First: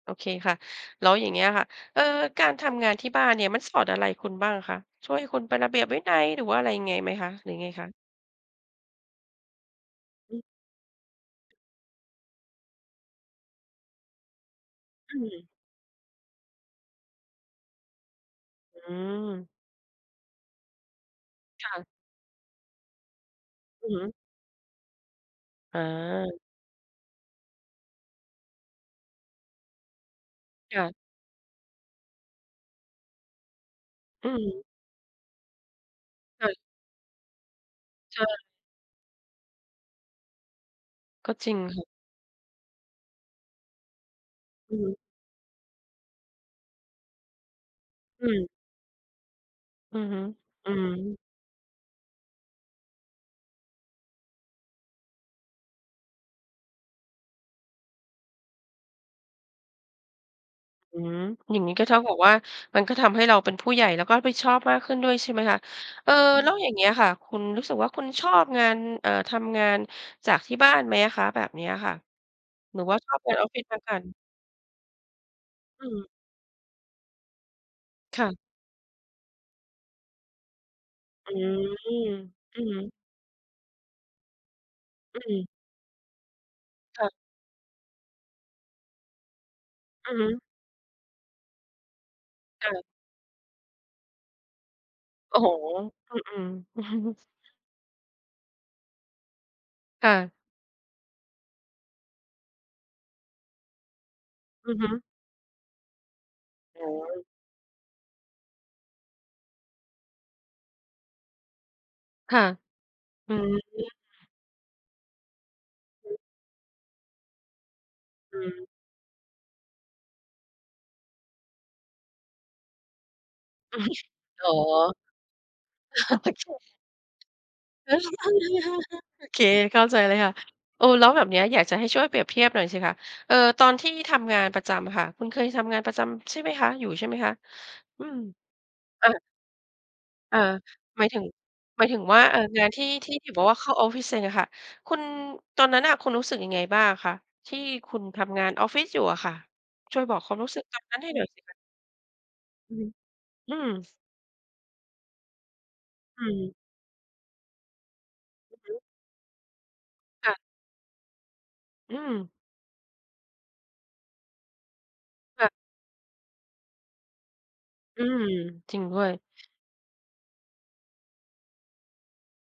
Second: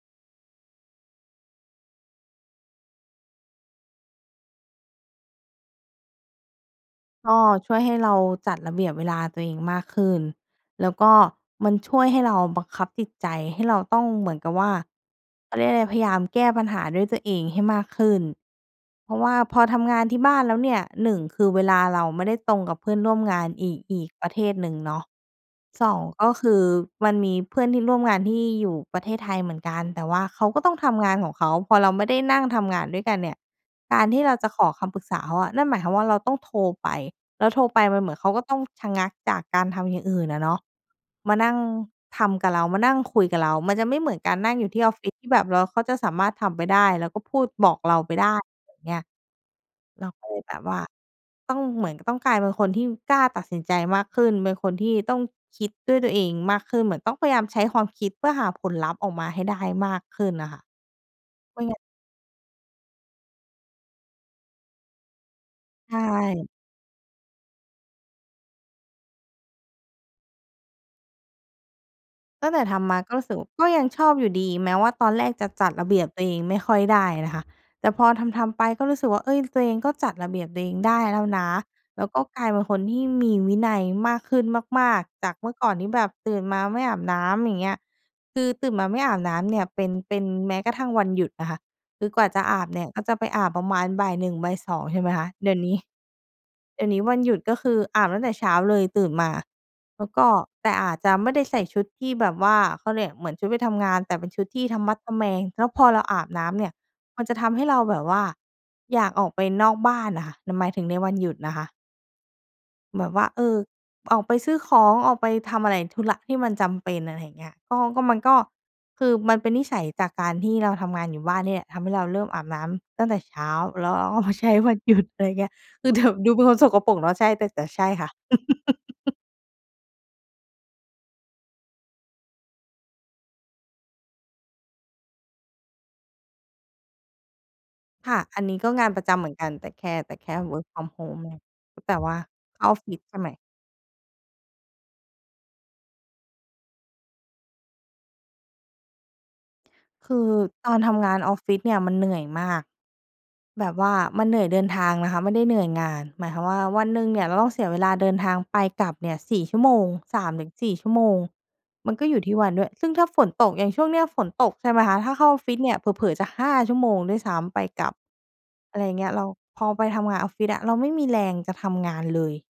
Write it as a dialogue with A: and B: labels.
A: โอเคค่ะ แล้วอย่างเงี้ยค่ะ เอ่อ การทำงานที่บ้านเนี่ยมันสอนอะไรคุณบ้างคะ? ช่วยให้คุณเป็นระเบียบวินัย หรือว่าอะไรยังไงไหมคะ
B: ก็
A: หรือยังไง
B: ช่วย
A: ค
B: ให
A: ะ?
B: ้เราจัดระเบียบเวลาตัวเองมากขึ้น
A: อืม
B: แล้วก็มันช่วยให้เราบังคับจิตใจให้เราต้องเหมือนกับว่า
A: อืม
B: เขาเรียกว่าไร พยายามแก้ปัญหาด้วยตัวเองให้มากขึ้น
A: อื
B: เพราะว่า
A: ม
B: พอทำงานที่บ้านแล้วเนี่ย 1 คือเว
A: ค่
B: ลา
A: ะ
B: เราไม่ได้ตรงกับเพื่อนร่วมงานอีก
A: อือ
B: อ
A: ฮ
B: ีก
A: ึ
B: ประเทศหนึ่งเนาะ 2 ก็
A: อา
B: คือมันมีเพื่อนที่ร่วมงานที่อยู่ประเทศไทยเหมือนกัน แต่ว่าเขาก็ต้อ
A: ค
B: ง
A: ่
B: ท
A: ะ
B: ำงานของเขา พอเราไม่ได้นั่งทำงานด้วยกันเนี่ย การที่
A: อื
B: เราจะข
A: ม
B: อคำปรึกษาเขาอะ นั่นหมายความว่าเราต้อง
A: ค่
B: โ
A: ะ
B: ทรไป แล้วโทรไปมันเหมื
A: ใ
B: อ
A: ช
B: นเขาก
A: ่
B: ็ต้องชะงักจากการทำอย่างอื่นอะเนาะ
A: ก
B: ม
A: ็
B: า
A: จ
B: น
A: ร
B: ั่
A: ิ
B: ง
A: งค่ะ
B: ทำกับเรา มานั่งคุยกับเรา มันจะไม่เหมือนการนั่งอยู่
A: อื
B: ที
A: อ
B: ่
A: ฮ
B: อ
A: ึ
B: อฟฟิศที่แบบเรา เขาจะสามารถทำไปได้แล้วก็พูดบอกเราไป
A: อ
B: ไ
A: ื
B: ด้
A: ม
B: เงี้ย
A: อื
B: เร
A: อ
B: า
A: ฮึ
B: ก็เลยแบบ
A: อื
B: ว่า
A: ม
B: ต้องเหมือน ต้องกลายเป็นคนที่กล้าตัดสินใจมากขึ้น เป็นคนที่ต้องคิดด้วยตัวเองมากขึ้น เหมือนต้องพยายามใช้ความคิดเพื่อหาผลลัพธ์ออกมาให้ได้มากขึ้นน่ะค่ะ
A: อืม อย
B: ไ
A: ่
B: ม
A: า
B: ่
A: งงี
B: ง
A: ้
B: ั้น
A: ก็เท่ากับว่า มันก็ทำให้เราเป็นผู้ใหญ่ แล้วก็รับผิดชอบมากขึ้นด้วย ใช่ไหมคะ
B: ใช
A: เอ่อ
B: ่
A: แล้วอย่างเงี้ยค่ะ คุณรู้สึกว่าคุณชอบงาน เอ่อ ทำงานจากที่บ้านไหมอะคะแบบเนี้ยค่ะ
B: ตั้งแต่ท
A: หรือ
B: ำ
A: ว
B: ม
A: ่า
B: า
A: ช
B: ก็
A: อบ
B: รู้ส
A: งา
B: ึ
A: น
B: กว
A: อ
B: ่
A: อ
B: า
A: ฟฟิ
B: ก
A: ศ
B: ็
A: ม
B: ย
A: า
B: ั
A: ก
B: ง
A: กั
B: ช
A: น?
B: อบอยู่ดี แม้ว่าตอนแรกจะจัด
A: อื
B: ระเบี
A: ม
B: ยบตัวเองไม่ค่อยได้นะคะ แต่พอ
A: ค่ะ
B: ทำ ๆ ไปก็รู้สึกว่า เฮ้ย ตัวเองก็จัดระเบียบตัวเองได้แล้ว
A: อื
B: นะ
A: ม
B: แล้วก็กลาย
A: อ
B: เป
A: ื
B: ็น
A: อ
B: ค
A: ฮ
B: น
A: ึ
B: ที่มีวินัยมากขึ้นมาก
A: อ
B: ๆ จาก
A: ืม
B: เมื่อก่อนที่แบบตื่นมาไม่อา
A: ค
B: บ
A: ่ะ
B: น้ำ อย่างเงี้ย คือตื่นมาไม่อาบน้ำเนี่ยเป็น
A: อื
B: เป
A: อ
B: ็
A: ฮ
B: น
A: ึ
B: แม้กระทั่งวันหยุดนะคะ คือกว่าจะอา
A: ค
B: บ
A: ่
B: เน
A: ะ
B: ี่ยก็จะไปอาบประมาณบ่าย 1 บ่าย 2 ใช่ไหมคะ
A: โอ้โ
B: เ
A: ฮ
B: ดี๋ยวนี้
A: อืม ๆ
B: เดี๋ยวนี้วันหยุดก็คืออาบตั้งแต่เช้าเลย ตื่นมาแล
A: ค
B: ้
A: ่
B: วก็
A: ะ
B: แต่อาจจะไม่ได้ใส่ชุดที่แบบว่า เขาเรียกเหมือนชุดไปทำงาน แต่เป็นชุดที่
A: อื
B: ท
A: อ
B: ะ
A: ฮ
B: มัด
A: ึ
B: ทะแมง แล้วพอเราอาบน้ำเนี่ย
A: อ๋
B: ม
A: อ
B: ันจะทำให้เราแบบว่าอยากออกไปนอกบ้านน่ะค่ะ หนูหมายถึงในวันหยุดนะคะ
A: ค่ะ
B: แบบว่า
A: อื
B: เออ
A: ม
B: ออกไปซื้อของ ออกไปทำอะไร ธุ
A: อื
B: ระ
A: อ
B: ที่มันจำเป็น อะไรอย่างเงี้ย ก็ ก็มันก
A: อ
B: ็
A: ืม
B: คือมันเป็นนิสัยจากการที่เราทำงานอยู่บ้านเนี่ยแหละ ทำให้เราเริ่มอาบน้ำตั้งแต่เช้า แล้วเราก็เอามาใ
A: อ
B: ช
A: ๋อ
B: ้วันหยุด อะไรเงี้ย คือแบบดูเป็นความสกปรกเนาะ ใช่ แต่ แต่ใช่ค่ะ
A: โอเค เข้าใจเลยค่ะ เออ แล้วแบบเนี้ยอยากจะให้ช่วยเปรียบเทียบหน่อยสิคะ เอ่อ ตอนที่ทำงานประจำค่ะ คุณเคยทำงานประจำใช่ไหมคะ อยู่ใช่ไหมคะ? อื
B: ค
A: ม
B: ่ะ อันนี้ก็งานปร
A: อ
B: ะ
A: า
B: จำเหมือนกันแต่แค่ แต่แค
A: อ
B: ่
A: า
B: work from
A: หมายถึ
B: home
A: ง หมาย
B: แต
A: ถึ
B: ่
A: ง
B: ว่
A: ว
B: า
A: ่า เอ่อ
B: เ
A: ง
B: ข้
A: า
B: า
A: น
B: ออ
A: ท
B: ฟ
A: ี่
B: ฟิศ
A: ที
B: ใช
A: ่
B: ่ไ
A: พ
B: หม?
A: ี่บอกว่าเข้าออฟฟิศเองอะค่ะ คุณ ตอนนั้นน่ะคุณรู้สึกยังไงบ้างคะ ที่คุณทำงานออฟฟิศอยู่อะค่ะ? ช่วย
B: ค
A: บ
B: ื
A: อกค
B: อ
A: วามรู้สึก
B: ตอ
A: ต
B: น
A: อน
B: ท
A: นั้นใ
B: ำง
A: ห้
B: า
A: หน
B: น
A: ่อย
B: ออ
A: ส
B: ฟ
A: ิ
B: ฟ
A: คะ
B: ิศเนี่ยมันเหนื่อยมาก
A: อือฮึ อื
B: แบ
A: ม
B: บว่ามันเหนื่อยเดินทางนะคะไม่ได้เหนื่อยงาน
A: อ
B: ห
A: ื
B: มายความ
A: ม
B: ว่าวันหนึ่งเนี่ยเราต้องเสียเวลาเดินทาง
A: อ
B: ไ
A: ื
B: ป
A: อฮึ
B: กลับเนี่ย 4 ชั่วโมง สา
A: ค่
B: ม
A: ะ
B: ถึงสี่ ชั่วโมง มั
A: อื
B: นก็
A: ม
B: อยู่ที่วันด้วย ซึ่งถ้าฝนตก อย่างช่วงนี้ฝนตก ใช่ไหมคะ ถ้าเข้าออ
A: ค
B: ฟ
A: ่
B: ฟ
A: ะ
B: ิศเนี่ยเผลอ ๆ จะ 5 ชั่วโมงด้วยซ้ำ ไปกลับ
A: อืม จร
B: อะ
A: ิ
B: ไร
A: ง
B: อย
A: ด
B: ่า
A: ้
B: งเ
A: ว
B: งี้
A: ย
B: ย เรา พอไปทำงานออฟฟิศอะ เราไม่มีแรงจะทำงานเลย